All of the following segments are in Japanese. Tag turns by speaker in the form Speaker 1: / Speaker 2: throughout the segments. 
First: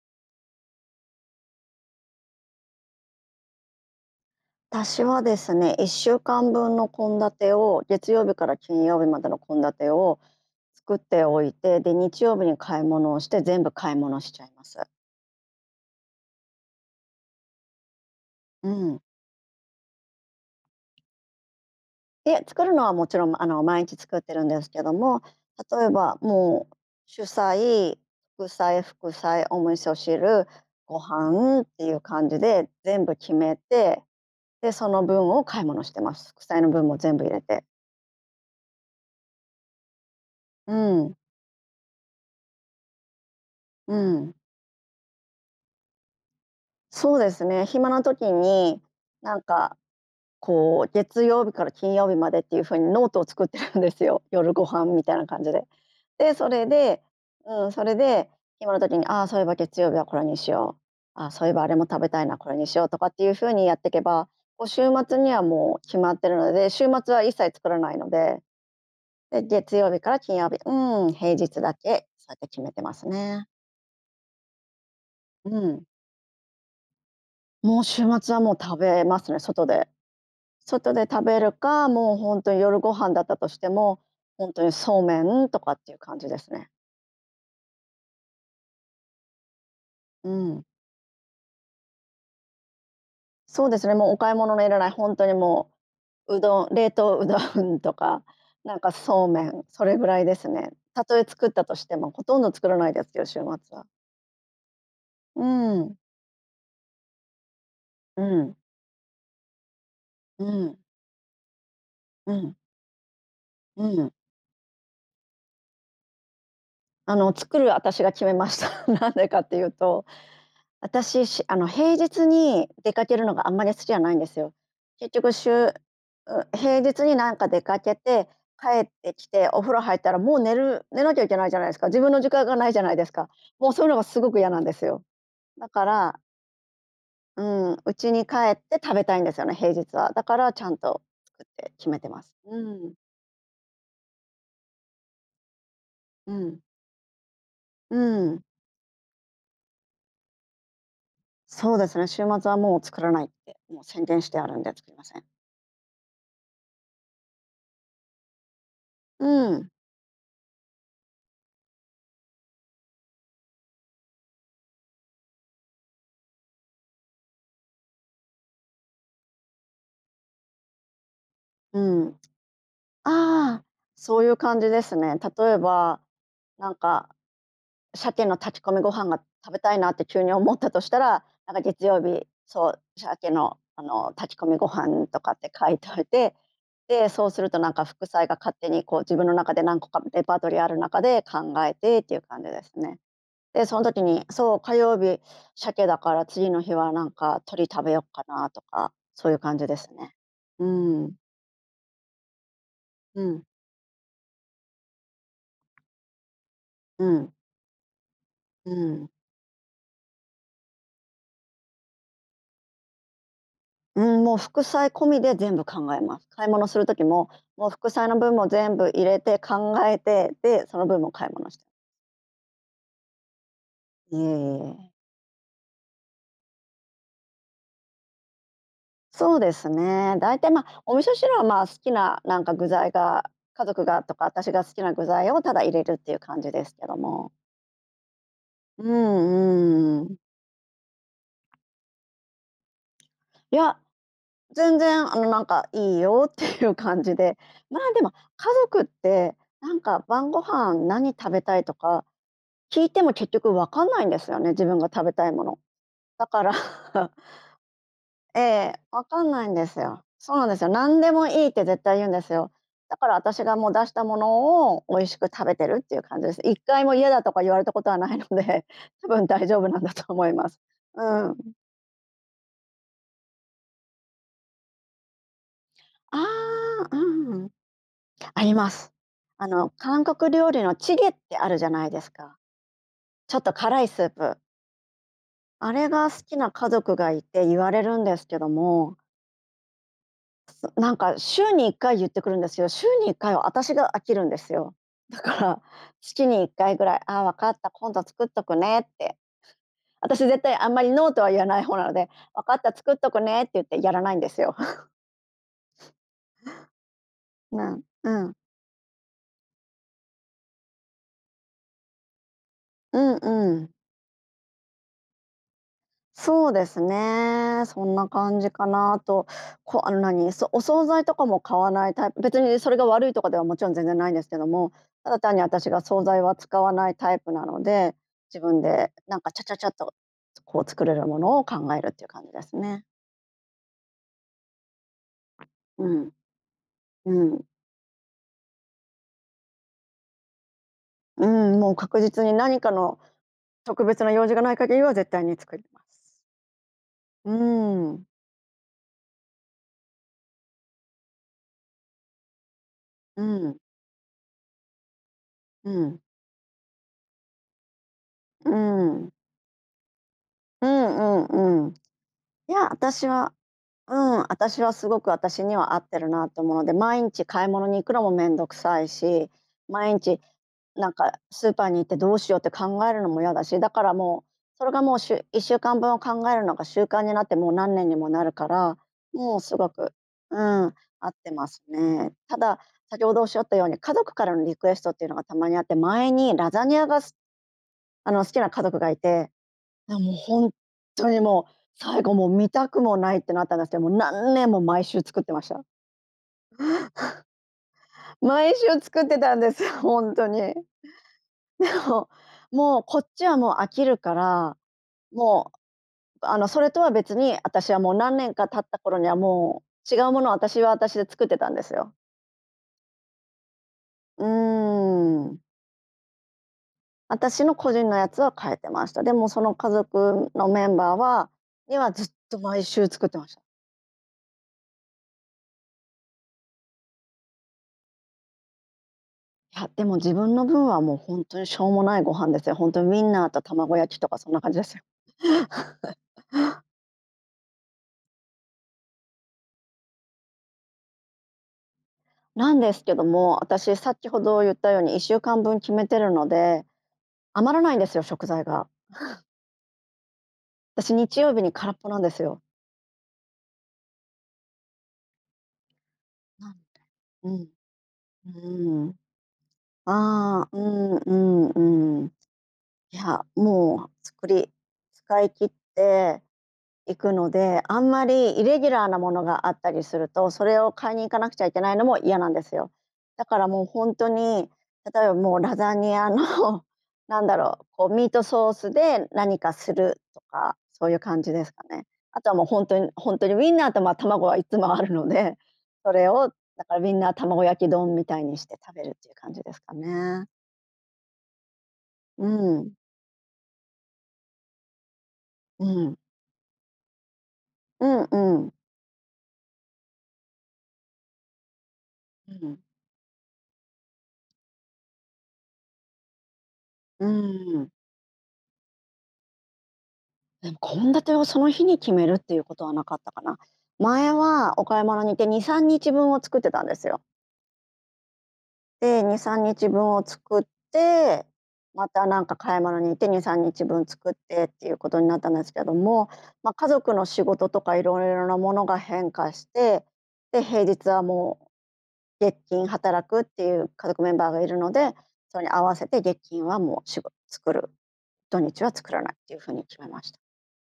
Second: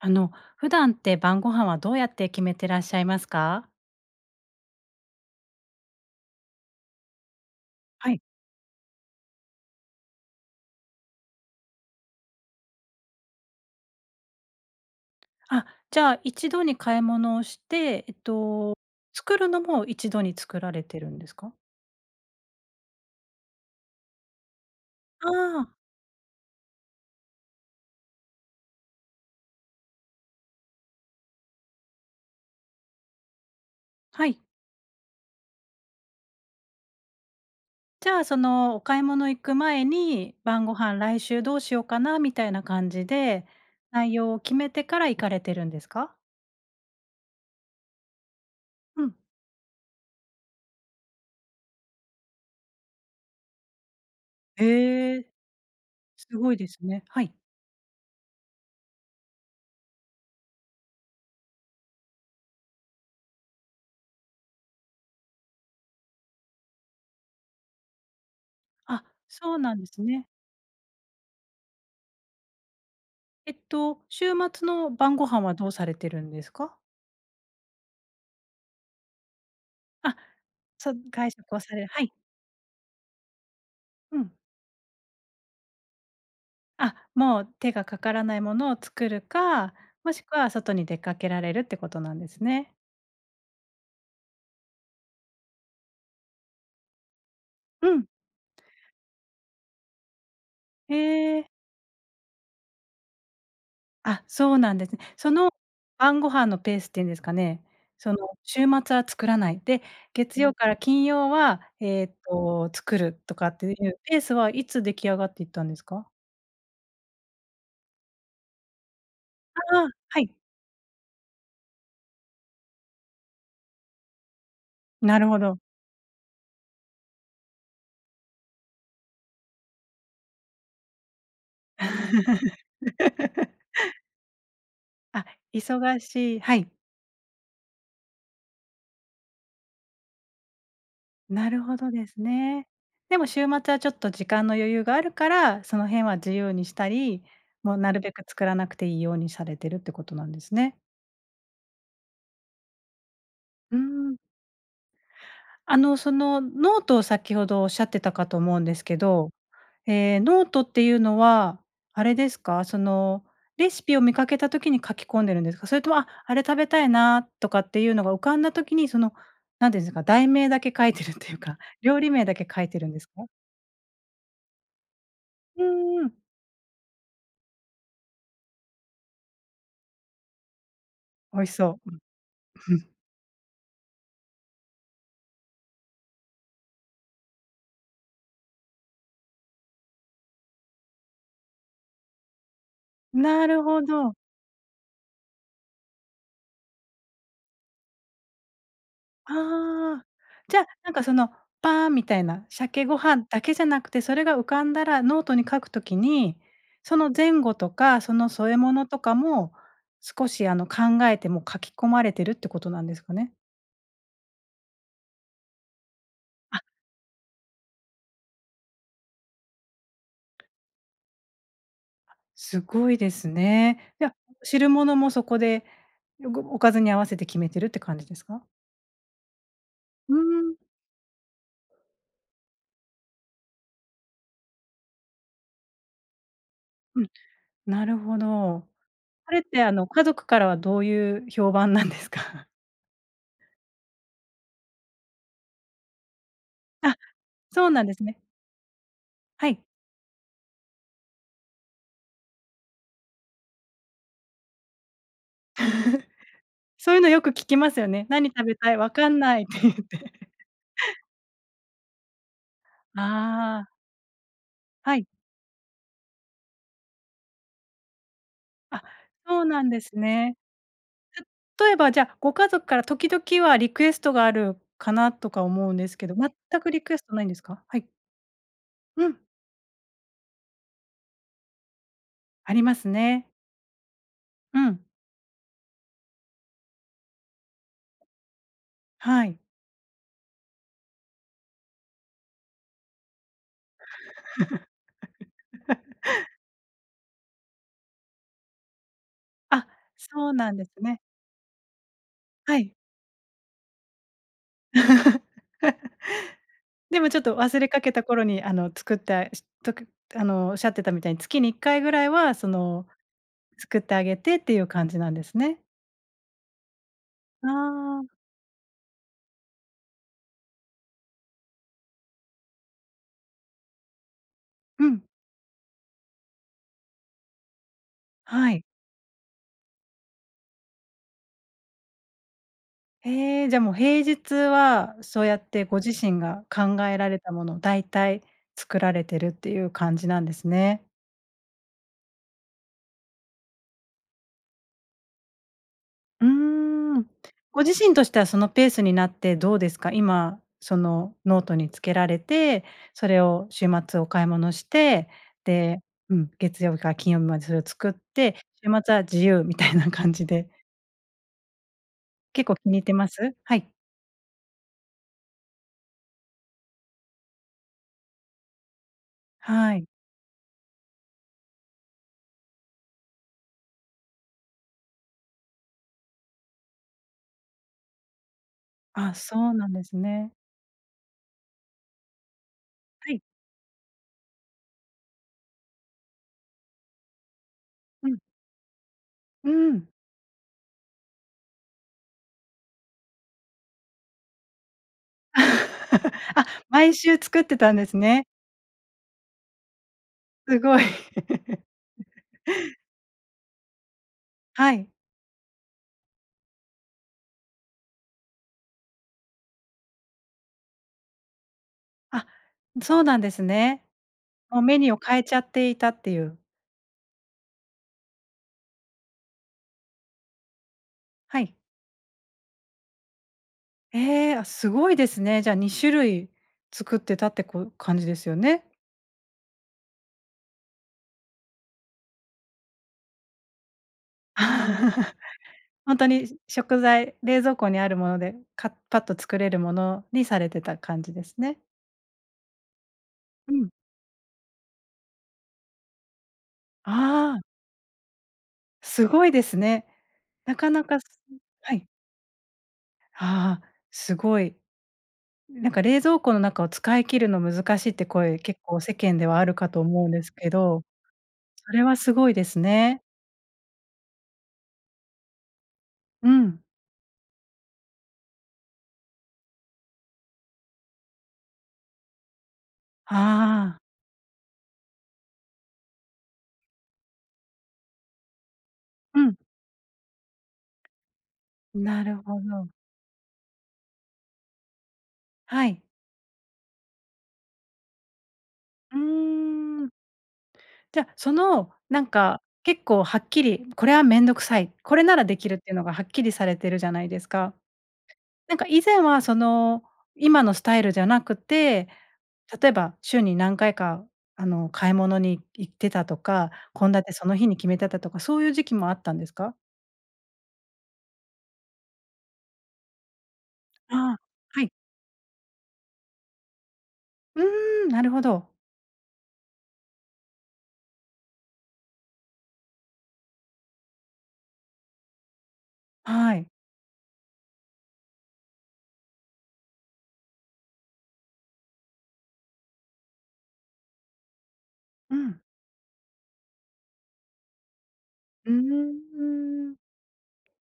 Speaker 1: あの、普段って晩御飯はどうやって決めてらっしゃいますか？
Speaker 2: 私はですね、1週間分の献立を月
Speaker 1: はい。
Speaker 2: 曜日から金曜日までの献立を作っておいて、で、日曜日に買い物をして全部買い物しちゃいます。
Speaker 1: あ、じゃあ、1度に買い物をして、えっ
Speaker 2: う
Speaker 1: と、
Speaker 2: ん。
Speaker 1: 作るのも1度に作られてるんですか？
Speaker 2: いや、作るのはもちろん、あの、毎日作ってるんですけども、
Speaker 1: ああ。
Speaker 2: 例えば、もう、主菜、副菜、副菜、お味噌汁、ご飯っていう感じで全部決めて、
Speaker 1: はい。
Speaker 2: で、その分を買い物してます。副菜の分も全部入れて。
Speaker 1: じゃあ、その、お買い物行く前に、晩御
Speaker 2: う
Speaker 1: 飯、
Speaker 2: ん。
Speaker 1: 来週どうしようかなみたいな感じで、
Speaker 2: う
Speaker 1: 内容
Speaker 2: ん。
Speaker 1: を決めてから行かれてるんですか？
Speaker 2: そうですね、暇な時に、
Speaker 1: うん。
Speaker 2: なんか、こう、月曜日から金曜日までっていう風にノートを作ってるんですよ。「夜ご
Speaker 1: へ
Speaker 2: 飯」みたい
Speaker 1: え。
Speaker 2: な感じで。で、
Speaker 1: す
Speaker 2: そ
Speaker 1: ごい
Speaker 2: れ
Speaker 1: です
Speaker 2: で、
Speaker 1: ね。はい。
Speaker 2: うん、それで暇な時に、あ、そういえば月曜日はこれにしよう、あ、そういえばあれも食べたいな、これにしようとかっていう風にやってけば、こう、週末には、もう、決まってるので、週末は一切作らないので。
Speaker 1: あ、
Speaker 2: で、
Speaker 1: そうな
Speaker 2: 月
Speaker 1: んで
Speaker 2: 曜日
Speaker 1: す
Speaker 2: から
Speaker 1: ね。
Speaker 2: 金曜日、うん、平日だけそうやって決めてますね。
Speaker 1: えっと、週末の晩御飯は
Speaker 2: う
Speaker 1: どう
Speaker 2: ん。
Speaker 1: されてるんですか？
Speaker 2: もう、週末は、もう、食べますね、外で。
Speaker 1: あ、そ
Speaker 2: 外
Speaker 1: う、
Speaker 2: で食
Speaker 1: 外
Speaker 2: べる
Speaker 1: 食をされ、
Speaker 2: か、
Speaker 1: はい。
Speaker 2: もう、ほんと夜ご飯だったとしても、
Speaker 1: うん。
Speaker 2: ほんとにそうめんとかっていう感じですね。
Speaker 1: あ、もう、手がかからないものを作るか、もし
Speaker 2: う
Speaker 1: くは
Speaker 2: ん。
Speaker 1: 外に出かけられるってことなんですね。
Speaker 2: そうですね、もう、お買い物のいらない、ほんとに、もう、うどん、冷凍うどんと
Speaker 1: うん。
Speaker 2: か、なんか、そうめん、それぐらいですね。
Speaker 1: へ
Speaker 2: たとえ
Speaker 1: え。
Speaker 2: 作ったとしてもほとんど作らないですよ、週末は。
Speaker 1: あ、そうなんですね。そ
Speaker 2: うー
Speaker 1: の、
Speaker 2: ん。
Speaker 1: 晩ご飯のペースっていうんですかね、その、
Speaker 2: うん。
Speaker 1: 週末は作らないで、月
Speaker 2: う
Speaker 1: 曜から
Speaker 2: ん。
Speaker 1: 金曜は、えっ
Speaker 2: うん。
Speaker 1: と、作るとかってい
Speaker 2: う
Speaker 1: う
Speaker 2: ん。
Speaker 1: ペースはいつ出来上がっていったんですか？
Speaker 2: あの、作る私が決めました。なんでかっていう
Speaker 1: ああ、
Speaker 2: と、
Speaker 1: はい。
Speaker 2: 私しゅあの、平日に出かけるのがあんまり好きじゃないんですよ。結
Speaker 1: なる
Speaker 2: 局
Speaker 1: ほど。
Speaker 2: 週、う平日に、なんか、出かけて帰ってきてお風呂入ったらもう寝る、寝なきゃいけないじゃないですか。自分の時間がないじゃないですか。もう、そういうの がすごく嫌なんですよ。
Speaker 1: あ、
Speaker 2: だか
Speaker 1: 忙
Speaker 2: ら
Speaker 1: しいはい。
Speaker 2: うん、うちに帰って食べたいんですよね、平日は。だから、ちゃんと作っ
Speaker 1: なる
Speaker 2: て
Speaker 1: ほ
Speaker 2: 決
Speaker 1: ど
Speaker 2: め
Speaker 1: で
Speaker 2: てま
Speaker 1: す
Speaker 2: す。う
Speaker 1: ね。
Speaker 2: ん。
Speaker 1: でも週末は、ちょっと、時間の余裕があるから、その辺は自
Speaker 2: う
Speaker 1: 由
Speaker 2: ん。
Speaker 1: にしたり、もう、な
Speaker 2: う
Speaker 1: るべく
Speaker 2: ん。
Speaker 1: 作らなくていいようにされてるってことなんですね。
Speaker 2: そうですね、週末はもう作らないって、
Speaker 1: うー
Speaker 2: もう宣
Speaker 1: ん。
Speaker 2: 伝してあるんで作りません。
Speaker 1: あの、そのノートを先ほどおっしゃってたかと思うんですけど、
Speaker 2: うん。
Speaker 1: え、ノートっていうのはあれですか、そのレシピを見かけた時に書き込んでるんですか？それとも、あ、あれ食べたいなとかっていうのが浮かんだ時にその何て言うんですか、題名だけ書いてるっていうか、
Speaker 2: う
Speaker 1: 料理
Speaker 2: ん。
Speaker 1: 名だけ書いてるんですか？
Speaker 2: ああ、そういう感じですね。例え
Speaker 1: う
Speaker 2: ば、
Speaker 1: ーん。
Speaker 2: なんかシャケの炊き込みご飯が食べたいなって急に思ったとしたら、
Speaker 1: 美味
Speaker 2: なん
Speaker 1: し
Speaker 2: か
Speaker 1: そ
Speaker 2: 月
Speaker 1: う。うん、
Speaker 2: 曜日、そ
Speaker 1: う
Speaker 2: う、
Speaker 1: ん。
Speaker 2: シャケの、あの、炊き込みご飯とかって書いといて、で、そうするとなんか副菜が勝手にこう自分の中で何個かレパートリーある中で考えてっていう感じですね。
Speaker 1: なる
Speaker 2: で、そ
Speaker 1: ほ
Speaker 2: の時
Speaker 1: ど。
Speaker 2: にそう、火曜日シャケだから次の日はなんか鳥食べよっかなとか、そういう感じです
Speaker 1: ああ、
Speaker 2: ね。
Speaker 1: じ
Speaker 2: う
Speaker 1: ゃなんか
Speaker 2: ー
Speaker 1: そ
Speaker 2: ん。
Speaker 1: のパーンみたいな、シャケご
Speaker 2: う
Speaker 1: 飯だ
Speaker 2: ん。
Speaker 1: けじゃなくてそれが浮かんだらノートに書く時に、そ
Speaker 2: う
Speaker 1: の
Speaker 2: ん。
Speaker 1: 前後とかその添え
Speaker 2: う
Speaker 1: 物と
Speaker 2: ん。
Speaker 1: かも少しあの考えて、もう書き込まれてるってことなんですかね。
Speaker 2: うん、もう、副菜込みで全部考えます。買い
Speaker 1: あ。
Speaker 2: 物する時も、もう、副菜の分も全部入れて考えて、で、その分も買い物し
Speaker 1: すごいですね。じゃ、
Speaker 2: いえい
Speaker 1: 汁
Speaker 2: え。
Speaker 1: 物もそこでよごおかずに合わせて決めてるって感じですか？
Speaker 2: そうです
Speaker 1: う
Speaker 2: ね、
Speaker 1: ー
Speaker 2: だいたい、
Speaker 1: ん。
Speaker 2: ま、お味噌汁は、まあ、好きな、なんか、具材が、家族がとか私が好きな具材をただ入れるっていう感じですけど
Speaker 1: うん、
Speaker 2: も。
Speaker 1: なるほど。
Speaker 2: う
Speaker 1: それって、あの、
Speaker 2: んう
Speaker 1: 家
Speaker 2: んうん。
Speaker 1: 族からはどういう評判なんですか？
Speaker 2: いや全然、あの、なんか、いいよっていう
Speaker 1: あ、
Speaker 2: 感じで、
Speaker 1: そう
Speaker 2: ま
Speaker 1: なん
Speaker 2: あ、
Speaker 1: で
Speaker 2: で
Speaker 1: す
Speaker 2: も
Speaker 1: ね。
Speaker 2: 家族って、
Speaker 1: はい。
Speaker 2: なんか「晩御飯何食べたい」とか聞いても結局わかんないんですよね、自分が食べたいもの。だから
Speaker 1: そういうのよく聞きますよね。「何
Speaker 2: え
Speaker 1: 食べたい？」
Speaker 2: え、
Speaker 1: 「わ
Speaker 2: わ
Speaker 1: かん
Speaker 2: かん
Speaker 1: ない」
Speaker 2: な
Speaker 1: っ
Speaker 2: いん
Speaker 1: て
Speaker 2: で
Speaker 1: 言っ
Speaker 2: すよ。
Speaker 1: て。
Speaker 2: そうなんですよ、何でもいいって絶対言うんですよ。だから私が、
Speaker 1: ああ。
Speaker 2: もう、出したものを美
Speaker 1: はい。
Speaker 2: 味しく食べてるっていう感じです。1回も嫌だとか言われたことはないので、
Speaker 1: あ、
Speaker 2: 多分
Speaker 1: そう
Speaker 2: 大丈
Speaker 1: な
Speaker 2: 夫
Speaker 1: ん
Speaker 2: な
Speaker 1: で
Speaker 2: んだ
Speaker 1: す
Speaker 2: と思い
Speaker 1: ね。
Speaker 2: ます。うーん。
Speaker 1: う例えば、じゃ、ご家族から時々はリクエストがあるかなとか思うんですけど、
Speaker 2: あ
Speaker 1: 全くリ
Speaker 2: あ、
Speaker 1: ク
Speaker 2: う
Speaker 1: エストないんです
Speaker 2: ーん、
Speaker 1: か？はい。
Speaker 2: あります。
Speaker 1: うん。
Speaker 2: あの、韓国料理のチゲってあるじゃないですか？
Speaker 1: ありますね。
Speaker 2: ちょっと辛いスープ。
Speaker 1: うん。
Speaker 2: あれが好きな家族がいて、言われるんですけども。
Speaker 1: はい。
Speaker 2: なんか週に1回言ってくるんですよ。週に1回は、私が飽きるんですよ。だから月 に1回ぐらい「あ、わかった。今度作っとくね」って。
Speaker 1: あ、
Speaker 2: 私、
Speaker 1: そう
Speaker 2: 絶
Speaker 1: な
Speaker 2: 対
Speaker 1: んで
Speaker 2: あ
Speaker 1: す
Speaker 2: んまり
Speaker 1: ね。
Speaker 2: ノーとは言わない方なので「わか
Speaker 1: は
Speaker 2: っ
Speaker 1: い。
Speaker 2: た、作っとくね」って言ってやらないんですよ。
Speaker 1: でも、ちょっと忘
Speaker 2: う
Speaker 1: れ
Speaker 2: ん、
Speaker 1: かけた頃
Speaker 2: うん。
Speaker 1: に、あの作った、とくあの、おっしゃってたみたいに月に1回ぐらいはその
Speaker 2: うんうん。
Speaker 1: 作ってあげてっていう感じなんですね。
Speaker 2: そうです
Speaker 1: あ
Speaker 2: ね、そん
Speaker 1: あ。
Speaker 2: な感じかなと。こあの、なに、そお惣菜とかも買わないタイプ別にそれが悪いとかではもちろん全然ないんですけども、
Speaker 1: うん。
Speaker 2: ただ単に私が惣菜は使わないタイプなので、自
Speaker 1: は
Speaker 2: 分
Speaker 1: い。
Speaker 2: でなんかチャチャチャとこう作れるものを考えるっていう感じですね。
Speaker 1: へえ、じゃあ、もう平日はそうやってご
Speaker 2: う
Speaker 1: 自
Speaker 2: ん。
Speaker 1: 身が考えられ
Speaker 2: う
Speaker 1: たも
Speaker 2: ん。
Speaker 1: の大体作られてるっていう感じなんですね。
Speaker 2: うん、もう確実に何かの特別な用事がない限りは、絶対に作ります。
Speaker 1: うーん、
Speaker 2: う
Speaker 1: ご自身と
Speaker 2: ん。
Speaker 1: してはそのペースになってどうですか？今そのノートにつけられて、それ
Speaker 2: う
Speaker 1: を
Speaker 2: ん。
Speaker 1: 週末お買い物して、
Speaker 2: う
Speaker 1: で、
Speaker 2: ん。
Speaker 1: うん、月曜日から金曜日までそれを作って、
Speaker 2: うー
Speaker 1: 週末は
Speaker 2: ん。
Speaker 1: 自由みたいな感じで。
Speaker 2: うんうんうん。
Speaker 1: 結
Speaker 2: い
Speaker 1: 構
Speaker 2: や、
Speaker 1: 気に入って
Speaker 2: 私
Speaker 1: ま
Speaker 2: は
Speaker 1: す？はい。
Speaker 2: うん。私は、すごく私には合ってるなと思うので、毎日買い物に行くのもめんどくさいし、
Speaker 1: はい。
Speaker 2: 毎日なんかスーパーに行ってどうしようって考えるのもいやだし。だからもう、それがもう、週1週間分を考えるのが習慣になってもう何年にもなるから、
Speaker 1: あ、
Speaker 2: もう
Speaker 1: そう
Speaker 2: す
Speaker 1: な
Speaker 2: ご
Speaker 1: んで
Speaker 2: く
Speaker 1: すね。
Speaker 2: うん、合ってますね。ただ、先
Speaker 1: は
Speaker 2: ほ
Speaker 1: い。
Speaker 2: どおっしゃったように家族からのリクエストっていうのがたまにあって、前にラザニアがす
Speaker 1: う
Speaker 2: あ
Speaker 1: ん。
Speaker 2: の、好きな家族がいて、
Speaker 1: うーん。
Speaker 2: なもうほんとにもう、最後もう見たくもないってなったんですけど、もう何年も毎週作ってました。
Speaker 1: あ、毎週作ってたんですね。
Speaker 2: 毎週作ってたんですよ、ほんとに。
Speaker 1: すごい。
Speaker 2: でも、もうこっちはもう飽きるから、
Speaker 1: はい。
Speaker 2: もうあのそれとは別に、私はもう何年か経った頃には、もう違うものを私は私で作ってたんですよ。
Speaker 1: あ、そうなんですね。
Speaker 2: うー
Speaker 1: もうメニューを変えちゃ
Speaker 2: ん。
Speaker 1: っていたっていう。
Speaker 2: あたしの個人のやつは変えてました。でもその家族のメンバーは
Speaker 1: はい。
Speaker 2: にはずっと毎週作ってました。
Speaker 1: え、あ、すごいですね。じゃ2種類作ってたって、こう、感じですよね。
Speaker 2: はい、でも自分の分はもうほんとにしょうもないご飯ですよ。ほんとにウィンナーと卵焼きとかそんな感じですよ。
Speaker 1: ほんとに 食材、冷蔵庫にあるものでかパッと作れるものにされてた感じですね。
Speaker 2: なんですけども、あ
Speaker 1: う
Speaker 2: た
Speaker 1: ん。
Speaker 2: し先ほど言ったように1週間分決めてるので、
Speaker 1: ああ。
Speaker 2: 余らないんですよ食材が。
Speaker 1: すごいですね。なか
Speaker 2: あた
Speaker 1: な
Speaker 2: し
Speaker 1: か
Speaker 2: 日曜日に空
Speaker 1: は
Speaker 2: っ
Speaker 1: い。
Speaker 2: ぽなんですよ。
Speaker 1: ああ、すごい。なんか冷蔵庫の中を 使い切る
Speaker 2: う
Speaker 1: の
Speaker 2: ん。
Speaker 1: 難しいって
Speaker 2: う
Speaker 1: 声、結構
Speaker 2: ー
Speaker 1: 世
Speaker 2: ん。
Speaker 1: 間ではあるかと思うんです
Speaker 2: ああ、
Speaker 1: け
Speaker 2: う
Speaker 1: ど、
Speaker 2: ん、うん、
Speaker 1: それは
Speaker 2: うん。
Speaker 1: すごいです
Speaker 2: い
Speaker 1: ね。
Speaker 2: やもう作り使い切って
Speaker 1: うん。
Speaker 2: いくのであんまりイレギュラーなものがあったりすると、それを買いに行かなくちゃいけないのも嫌なんですよ。だからもう
Speaker 1: ああ。
Speaker 2: ほんとに、例えばもうラザニアの なんだろう、こう、ミートソースで
Speaker 1: うん。
Speaker 2: 何かするとか、そういう感じですかね。
Speaker 1: なる
Speaker 2: あとは
Speaker 1: ほ
Speaker 2: もうほん
Speaker 1: ど。
Speaker 2: とにほんとにウィンナーと、ま、卵はいっつもあるので
Speaker 1: はい。
Speaker 2: それをだからウィンナー卵焼き丼みたいにして食べる
Speaker 1: う
Speaker 2: っていう感じですか
Speaker 1: ーん。
Speaker 2: ね。
Speaker 1: じゃ、そのなん
Speaker 2: う
Speaker 1: か
Speaker 2: ん。
Speaker 1: 結構はっきり、これは面倒くさい、これならできるっ
Speaker 2: う
Speaker 1: ていうのが
Speaker 2: ん。
Speaker 1: はっきりされてるじゃないですか。
Speaker 2: うん、うん。
Speaker 1: なんか以前はその今のスタイルじゃなくて、
Speaker 2: うん。
Speaker 1: 例えば週に何回か、あの、買い物に行ってたとか献
Speaker 2: う
Speaker 1: 立その日に
Speaker 2: ー
Speaker 1: 決
Speaker 2: ん。
Speaker 1: めてたとかそういう時期もあったんですか？
Speaker 2: 献立をその日に決めるっていうことはなかったかな。前
Speaker 1: ああ、
Speaker 2: は
Speaker 1: は
Speaker 2: お
Speaker 1: い。
Speaker 2: 買い物に行って2、3日分を作ってたんですよ。
Speaker 1: うーん、なるほど。
Speaker 2: で、2、3日分を作って、またなんか買い物に行って2、3日分作ってっていうことになったんですけども、
Speaker 1: はい。
Speaker 2: ま、家族の仕事とかいろいろなものが変化して、で、平日はもう月金働くっていう家族メンバーがいるので、
Speaker 1: う
Speaker 2: そ
Speaker 1: ん。
Speaker 2: れに合わせて月金はもうしご作る、土
Speaker 1: う
Speaker 2: 日は作らないっていう風に
Speaker 1: ーん。
Speaker 2: 決めました。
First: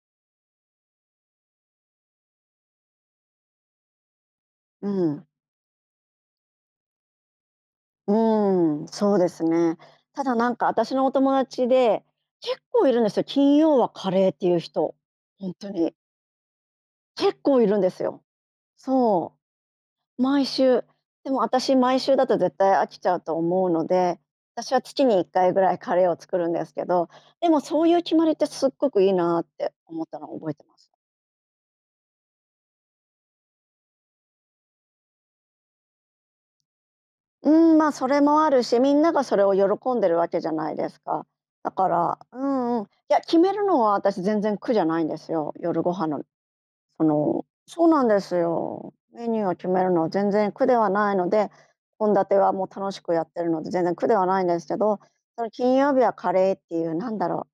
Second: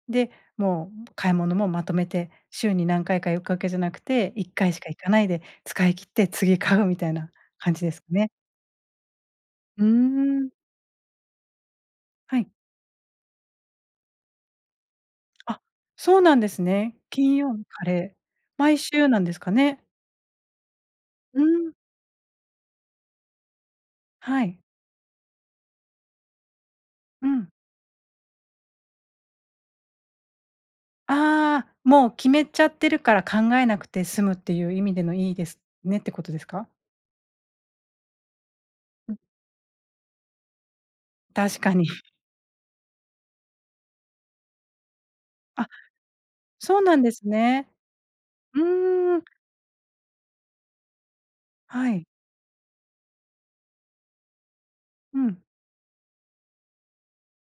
Speaker 1: で、もう買い物もまとめて週に何回かいくわけじゃなくて、1 回し
Speaker 2: う
Speaker 1: か行かな
Speaker 2: ん。
Speaker 1: いで、使い切って次買うみたいな感じです
Speaker 2: う
Speaker 1: ね。
Speaker 2: ーん、そうですね。
Speaker 1: うー
Speaker 2: ただな
Speaker 1: ん。
Speaker 2: んか、あたしのお友達で
Speaker 1: はい。
Speaker 2: 結構いるんですよ、金曜はカレーっていう人、ほん
Speaker 1: あ、
Speaker 2: とに。
Speaker 1: そうなんですね。金
Speaker 2: 結
Speaker 1: 曜
Speaker 2: 構
Speaker 1: の
Speaker 2: いるん
Speaker 1: カ
Speaker 2: です
Speaker 1: レー、
Speaker 2: よ。
Speaker 1: 毎週なんで
Speaker 2: そ
Speaker 1: すかね。
Speaker 2: う、毎週。で
Speaker 1: う
Speaker 2: もあた
Speaker 1: ん。
Speaker 2: し毎週だと絶対飽きちゃうと思うので、
Speaker 1: はい。
Speaker 2: 私は月に1回ぐらいカレーを作るんですけど、
Speaker 1: うん。
Speaker 2: でもそういう決まりってすっごくいいなって思ったのを覚えてます。
Speaker 1: あ、もう決めちゃってるから考えなくて済むっていう意味でのいいですねってことですか？
Speaker 2: うん、ま、それもあるし、みんな
Speaker 1: うん。
Speaker 2: がそれを喜んでるわけじゃないですか。
Speaker 1: 確
Speaker 2: だ
Speaker 1: か
Speaker 2: か
Speaker 1: に。
Speaker 2: ら、うんうん、いや、決めるのは私全然苦じゃないんですよ、
Speaker 1: あ、
Speaker 2: 夜ご飯の、
Speaker 1: そうなん
Speaker 2: そ
Speaker 1: です
Speaker 2: の
Speaker 1: ね。
Speaker 2: そうなんです
Speaker 1: う
Speaker 2: よ。
Speaker 1: ーん。
Speaker 2: メニューを決めるのは全然苦ではないので、
Speaker 1: はい。
Speaker 2: 献立は、もう、楽しくやってるので全然苦ではないんですけど、
Speaker 1: うん。
Speaker 2: その、金曜日はカレーっていうなんだろう、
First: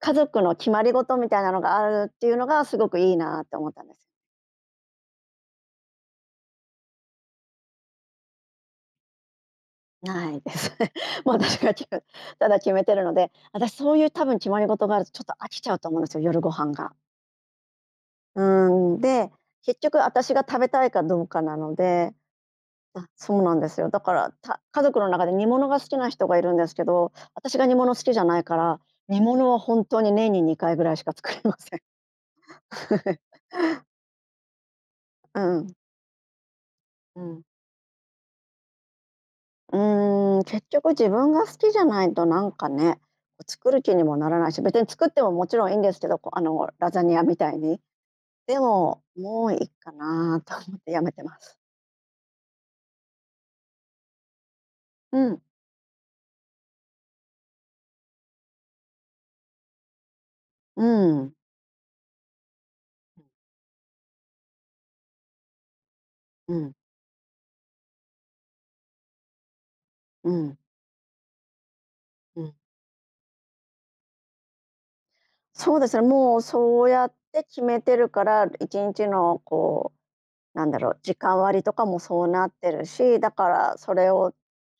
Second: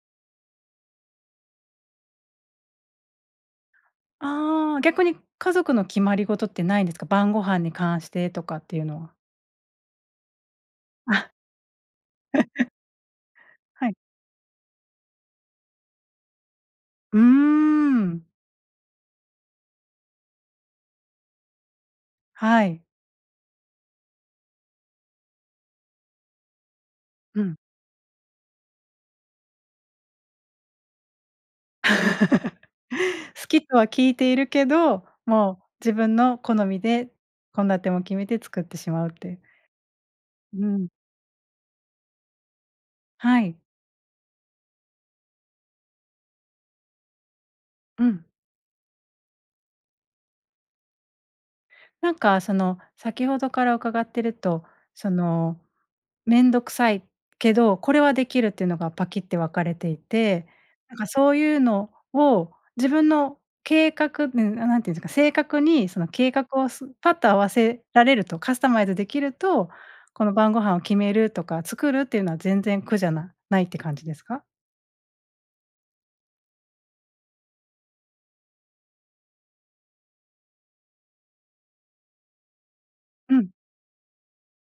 Speaker 2: 家族の決まりごとみたいなのがあるっていうのがすごくいいなって思ったんです。
Speaker 1: ああ、逆に家族の決まりごとってないんですか？晩御飯に関してとかっていうのは。
Speaker 2: ないですね。
Speaker 1: あ。
Speaker 2: もう、私が、きふ、ただ決 めてるので、私
Speaker 1: は
Speaker 2: そ
Speaker 1: い。
Speaker 2: ういう多分決まりごとがあると、ちょっと、飽きちゃうと思うんすよ、夜ご飯が。
Speaker 1: うーん。
Speaker 2: うん、で、結局私が食べたいかどうかなので。
Speaker 1: はい。
Speaker 2: あ、そうなんですよ。だから、た家族の中で煮物が好きな人がいるんですけど、
Speaker 1: うん。
Speaker 2: 私が煮物好きじゃないから、煮物はほんとに年に2回ぐらいしか作りません。
Speaker 1: 好きとは聞いているけど、
Speaker 2: うん
Speaker 1: も
Speaker 2: う
Speaker 1: う、
Speaker 2: ん。
Speaker 1: 自分の好みで
Speaker 2: うん。
Speaker 1: 献立も決めて作ってしまうっていう。
Speaker 2: うーん、
Speaker 1: う
Speaker 2: 結
Speaker 1: ん。
Speaker 2: 局自分が好きじゃないと、なんかね、
Speaker 1: はい。
Speaker 2: 作る気にもならないし別に作ってももちろんいいんですけど、こあの、ラザニアみたいに。
Speaker 1: うん。
Speaker 2: でももういっかなと思ってやめてます。
Speaker 1: なんか、その、先ほどから伺ってると、そ
Speaker 2: うん。
Speaker 1: の、めんどくさいけど、これはできるっていうのがパキッて分かれていて、
Speaker 2: う
Speaker 1: なんか、そ
Speaker 2: ん。
Speaker 1: ういうのを自分の計画、うーん、あ、なんていうんですか、正確にその計画
Speaker 2: う
Speaker 1: を、
Speaker 2: ん。
Speaker 1: スパッと合わせられると、カスタマイズできるとこ
Speaker 2: う
Speaker 1: の晩
Speaker 2: ん。
Speaker 1: 御飯を決めるとか作るっていうのは
Speaker 2: うん。
Speaker 1: 全然苦じゃなないって感じですか？
Speaker 2: そうですね、もう、そうやって決めてるから1日の、こう、なんだろう、時間割とかもそうなってるし、だ
Speaker 1: う
Speaker 2: か
Speaker 1: ん。
Speaker 2: らそれを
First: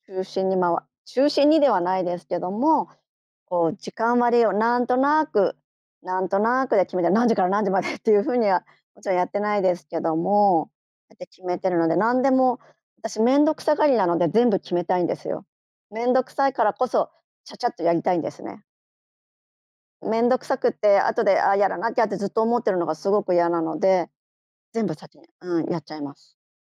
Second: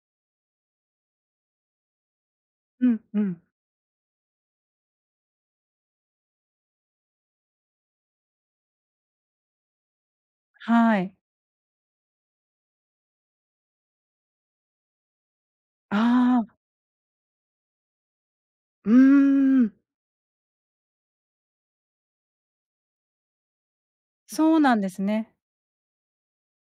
Speaker 2: 中心に、まわ中心にではないですけど
Speaker 1: う
Speaker 2: も、
Speaker 1: んうん。
Speaker 2: こう、時間割をなんとなく、なんとなくで決めて、何時から何時までっていう風にはもちろんやってないですけども、
Speaker 1: は
Speaker 2: だ
Speaker 1: い。
Speaker 2: いたい決めてるので、なんでも私めんどくさがりなので全部決めたいんですよ。めんどく
Speaker 1: ああ。
Speaker 2: さいからこそ、ちゃちゃっとやりたいんですね。
Speaker 1: うーん。
Speaker 2: めんどくさくって後で、あ、やらなきゃってずっと思ってるのがすごく嫌なので、
Speaker 1: そうなん
Speaker 2: 全
Speaker 1: で
Speaker 2: 部
Speaker 1: す
Speaker 2: 先に
Speaker 1: ね。
Speaker 2: うん、やっちゃいます。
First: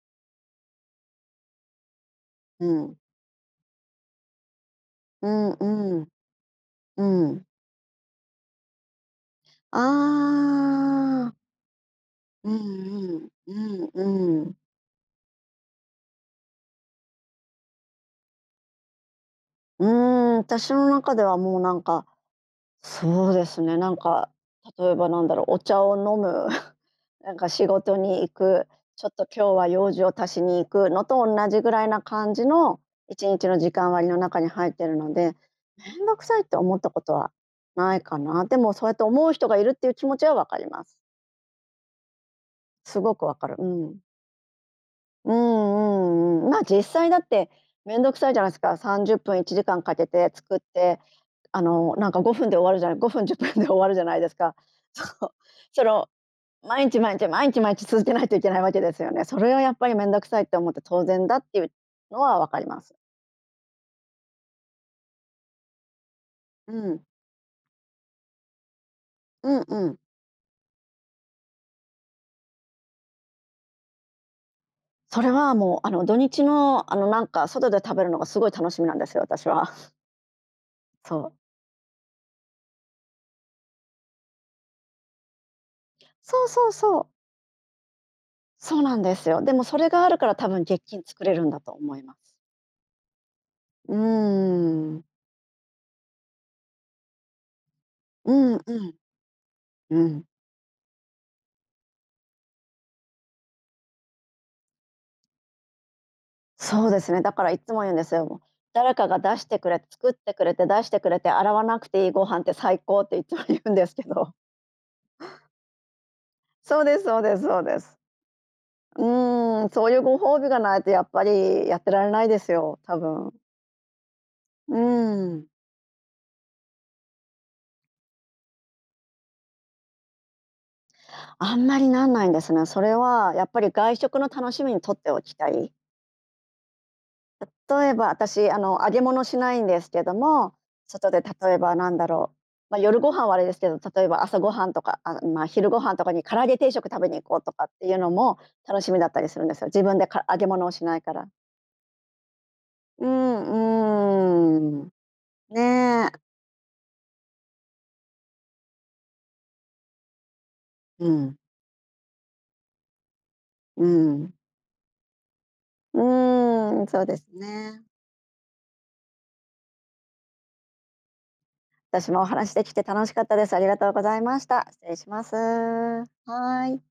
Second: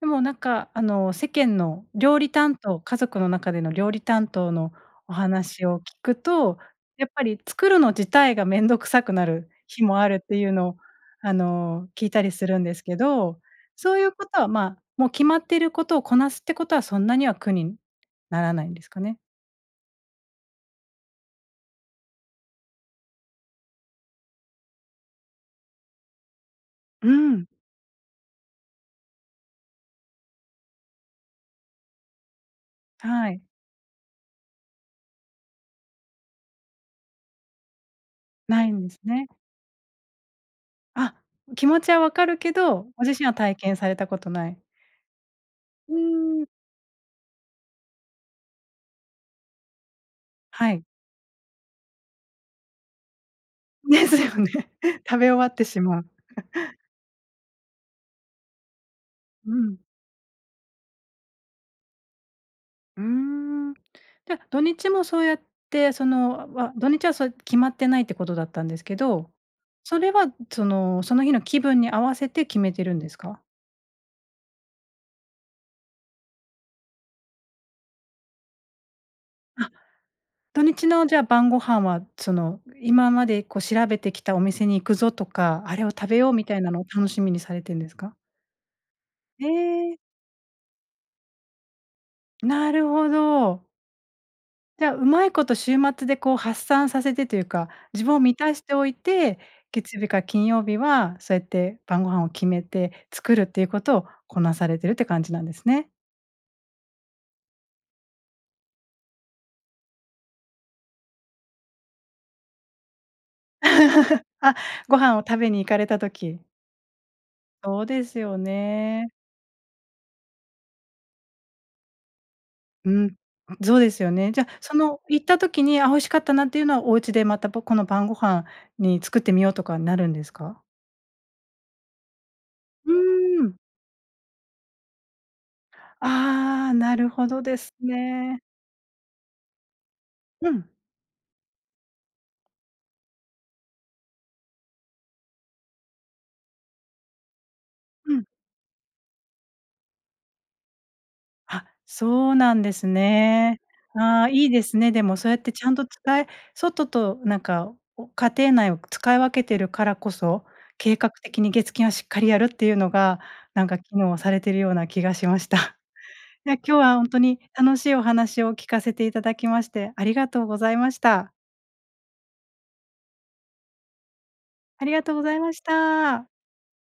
Speaker 1: でも、なんか、あの、世間の料理担
Speaker 2: う
Speaker 1: 当、
Speaker 2: ん。
Speaker 1: 家族の中での料理担当のお
Speaker 2: うん
Speaker 1: 話を聞
Speaker 2: うん。
Speaker 1: くと、
Speaker 2: う
Speaker 1: やっぱり、
Speaker 2: ん。
Speaker 1: 作るの自体がめんどくさくなる日もあるっていうのを、
Speaker 2: あ
Speaker 1: あ
Speaker 2: あ。
Speaker 1: の、聞いたりす
Speaker 2: う
Speaker 1: るんですけ
Speaker 2: ん
Speaker 1: ど、
Speaker 2: うん、
Speaker 1: そう
Speaker 2: う
Speaker 1: いうこ
Speaker 2: ん
Speaker 1: と
Speaker 2: う
Speaker 1: は、
Speaker 2: ん。
Speaker 1: ま、もう決まっていることをこなすってことはそんなには苦にならないんですかね。
Speaker 2: うーん、私の中では、もう、なんか、そうですね、なんか、例えばなんだろう。お茶を飲む、
Speaker 1: う
Speaker 2: なん
Speaker 1: ん。
Speaker 2: か、仕事に行く、ちょっと、今日は用事を足しに行くのと同じぐらいな感じのいち
Speaker 1: は
Speaker 2: に
Speaker 1: い。
Speaker 2: ちの時間割の中に入ってるので、めんどくさいって思ったことはないかな。で
Speaker 1: ない
Speaker 2: も、そ
Speaker 1: ん
Speaker 2: う
Speaker 1: で
Speaker 2: やっ
Speaker 1: す
Speaker 2: て
Speaker 1: ね。
Speaker 2: 思う人がいるっていう気持ちはわかります。
Speaker 1: あ、気持ちは分かるけど、
Speaker 2: す
Speaker 1: ご
Speaker 2: ご
Speaker 1: 自
Speaker 2: く
Speaker 1: 身は
Speaker 2: わかる。
Speaker 1: 体
Speaker 2: う
Speaker 1: 験され
Speaker 2: ん。
Speaker 1: たことない。
Speaker 2: う
Speaker 1: うー
Speaker 2: んうん
Speaker 1: ん。
Speaker 2: うん。ま、実際だってめんどくさいじゃないすか。30分、1時間かけて作っ
Speaker 1: はい。
Speaker 2: て、あの、なんか、5分で終わるじゃない5分10分で終わるじゃ
Speaker 1: で
Speaker 2: な
Speaker 1: す
Speaker 2: いです
Speaker 1: よね。
Speaker 2: か。そ
Speaker 1: 食
Speaker 2: う、
Speaker 1: べ終わってし
Speaker 2: それ
Speaker 1: まう。
Speaker 2: を 毎日毎日、毎日毎日続けないといけないわけですよね。そ
Speaker 1: う
Speaker 2: れはやっ
Speaker 1: ん。
Speaker 2: ぱりめんどくさいって思って当然だっていうのはわかります。
Speaker 1: うーん。じゃ、土日もそうやって、その、
Speaker 2: う
Speaker 1: わ土
Speaker 2: ん。
Speaker 1: 日はそや決まってないってことだったんですけど、
Speaker 2: うんうん。
Speaker 1: それは、その、その日の気分に合わせて決めてるんですか？
Speaker 2: それは、もう、あの、土日の、あの、なんか、外で食べるのがすごい楽しみなんですよ、私は。
Speaker 1: あ、土日の、じ
Speaker 2: そ
Speaker 1: ゃあ、
Speaker 2: う。
Speaker 1: 晩御飯はその、今まで、こう、調べてきたお店に行くぞとか、あれを食べよう
Speaker 2: そ
Speaker 1: み
Speaker 2: う
Speaker 1: たい
Speaker 2: そう
Speaker 1: なのを
Speaker 2: そう。
Speaker 1: 楽しみにされてんですか？
Speaker 2: そうなんですよ。
Speaker 1: へ
Speaker 2: でも、それ
Speaker 1: え。
Speaker 2: があるから多分、月金作れるんだと思います。
Speaker 1: なるほど。
Speaker 2: うー
Speaker 1: じゃあ、
Speaker 2: ん。
Speaker 1: うまいこと週末で、こう、発散させてというか、自分を
Speaker 2: う
Speaker 1: 満た
Speaker 2: ん
Speaker 1: し
Speaker 2: う
Speaker 1: ておい
Speaker 2: ん。
Speaker 1: て、月
Speaker 2: う
Speaker 1: 曜日から
Speaker 2: ん。
Speaker 1: 金曜日はそうやって晩御飯を決めて作るっていうことをこなされてるって感じなんですね。
Speaker 2: そうですね、だからいっつも言うんですよ。「誰かが出してくれ作ってくれて出してくれて洗わなくていいご飯って最高」っていっつも言うんですけ ど。
Speaker 1: あ、ご飯を食べに行かれた時。
Speaker 2: そうですそうですそうで
Speaker 1: そう
Speaker 2: す。
Speaker 1: ですよ
Speaker 2: う
Speaker 1: ね。
Speaker 2: ーん、そういうご褒美がないと、やっぱりやってられないですよ、
Speaker 1: う
Speaker 2: 多
Speaker 1: ん、
Speaker 2: 分。
Speaker 1: そうですよね。じゃ、
Speaker 2: う
Speaker 1: その、行っ
Speaker 2: ー
Speaker 1: た
Speaker 2: ん。
Speaker 1: 時に、あ、美味しかったなっていうのはお家でまた、ぽこの晩御飯に作ってみようとかになるんですか？
Speaker 2: あんまりなんないですね。そ
Speaker 1: う
Speaker 2: れは、
Speaker 1: ー
Speaker 2: やっ
Speaker 1: ん。
Speaker 2: ぱり、外食の楽しみに取っておきたい。
Speaker 1: ああ、なるほどです
Speaker 2: 例えば
Speaker 1: ね。
Speaker 2: 私、あの、揚げ物しないんですけど
Speaker 1: う
Speaker 2: も、
Speaker 1: ん。
Speaker 2: 外で例えば、なんだろう、ま、夜ご飯はあれですけど、例えば朝ごはんとか、あの、まあ、昼ご飯とかに唐揚げ定食食べに行こうとかっていうの
Speaker 1: うん。
Speaker 2: も楽しみだったりするんですよ。自分で、か揚げ物をしないから。
Speaker 1: は、そうなんです
Speaker 2: う
Speaker 1: ね。あ、いいです
Speaker 2: ん、うーん、
Speaker 1: ね。でも、そうやってちゃんと
Speaker 2: ね。
Speaker 1: 使え外と、なんか、家庭内を使い分けているからこそ、計
Speaker 2: う
Speaker 1: 画
Speaker 2: ん。
Speaker 1: 的に月金はしっかりやるっていうのが、なんか、
Speaker 2: う
Speaker 1: 機能は
Speaker 2: ん。
Speaker 1: されているような気がしました。
Speaker 2: う
Speaker 1: え、今日
Speaker 2: ーん、
Speaker 1: は
Speaker 2: そ
Speaker 1: ほ
Speaker 2: う
Speaker 1: ん
Speaker 2: で
Speaker 1: と
Speaker 2: す
Speaker 1: に楽
Speaker 2: ね。
Speaker 1: しいお話を聞かせていただきましてありがとうございました。
Speaker 2: 私も話しできて楽しかったです。ありがとうございました。
Speaker 1: あ
Speaker 2: 失
Speaker 1: り
Speaker 2: 礼
Speaker 1: が
Speaker 2: し
Speaker 1: とう
Speaker 2: ま
Speaker 1: ござ
Speaker 2: す。
Speaker 1: いました。
Speaker 2: はい。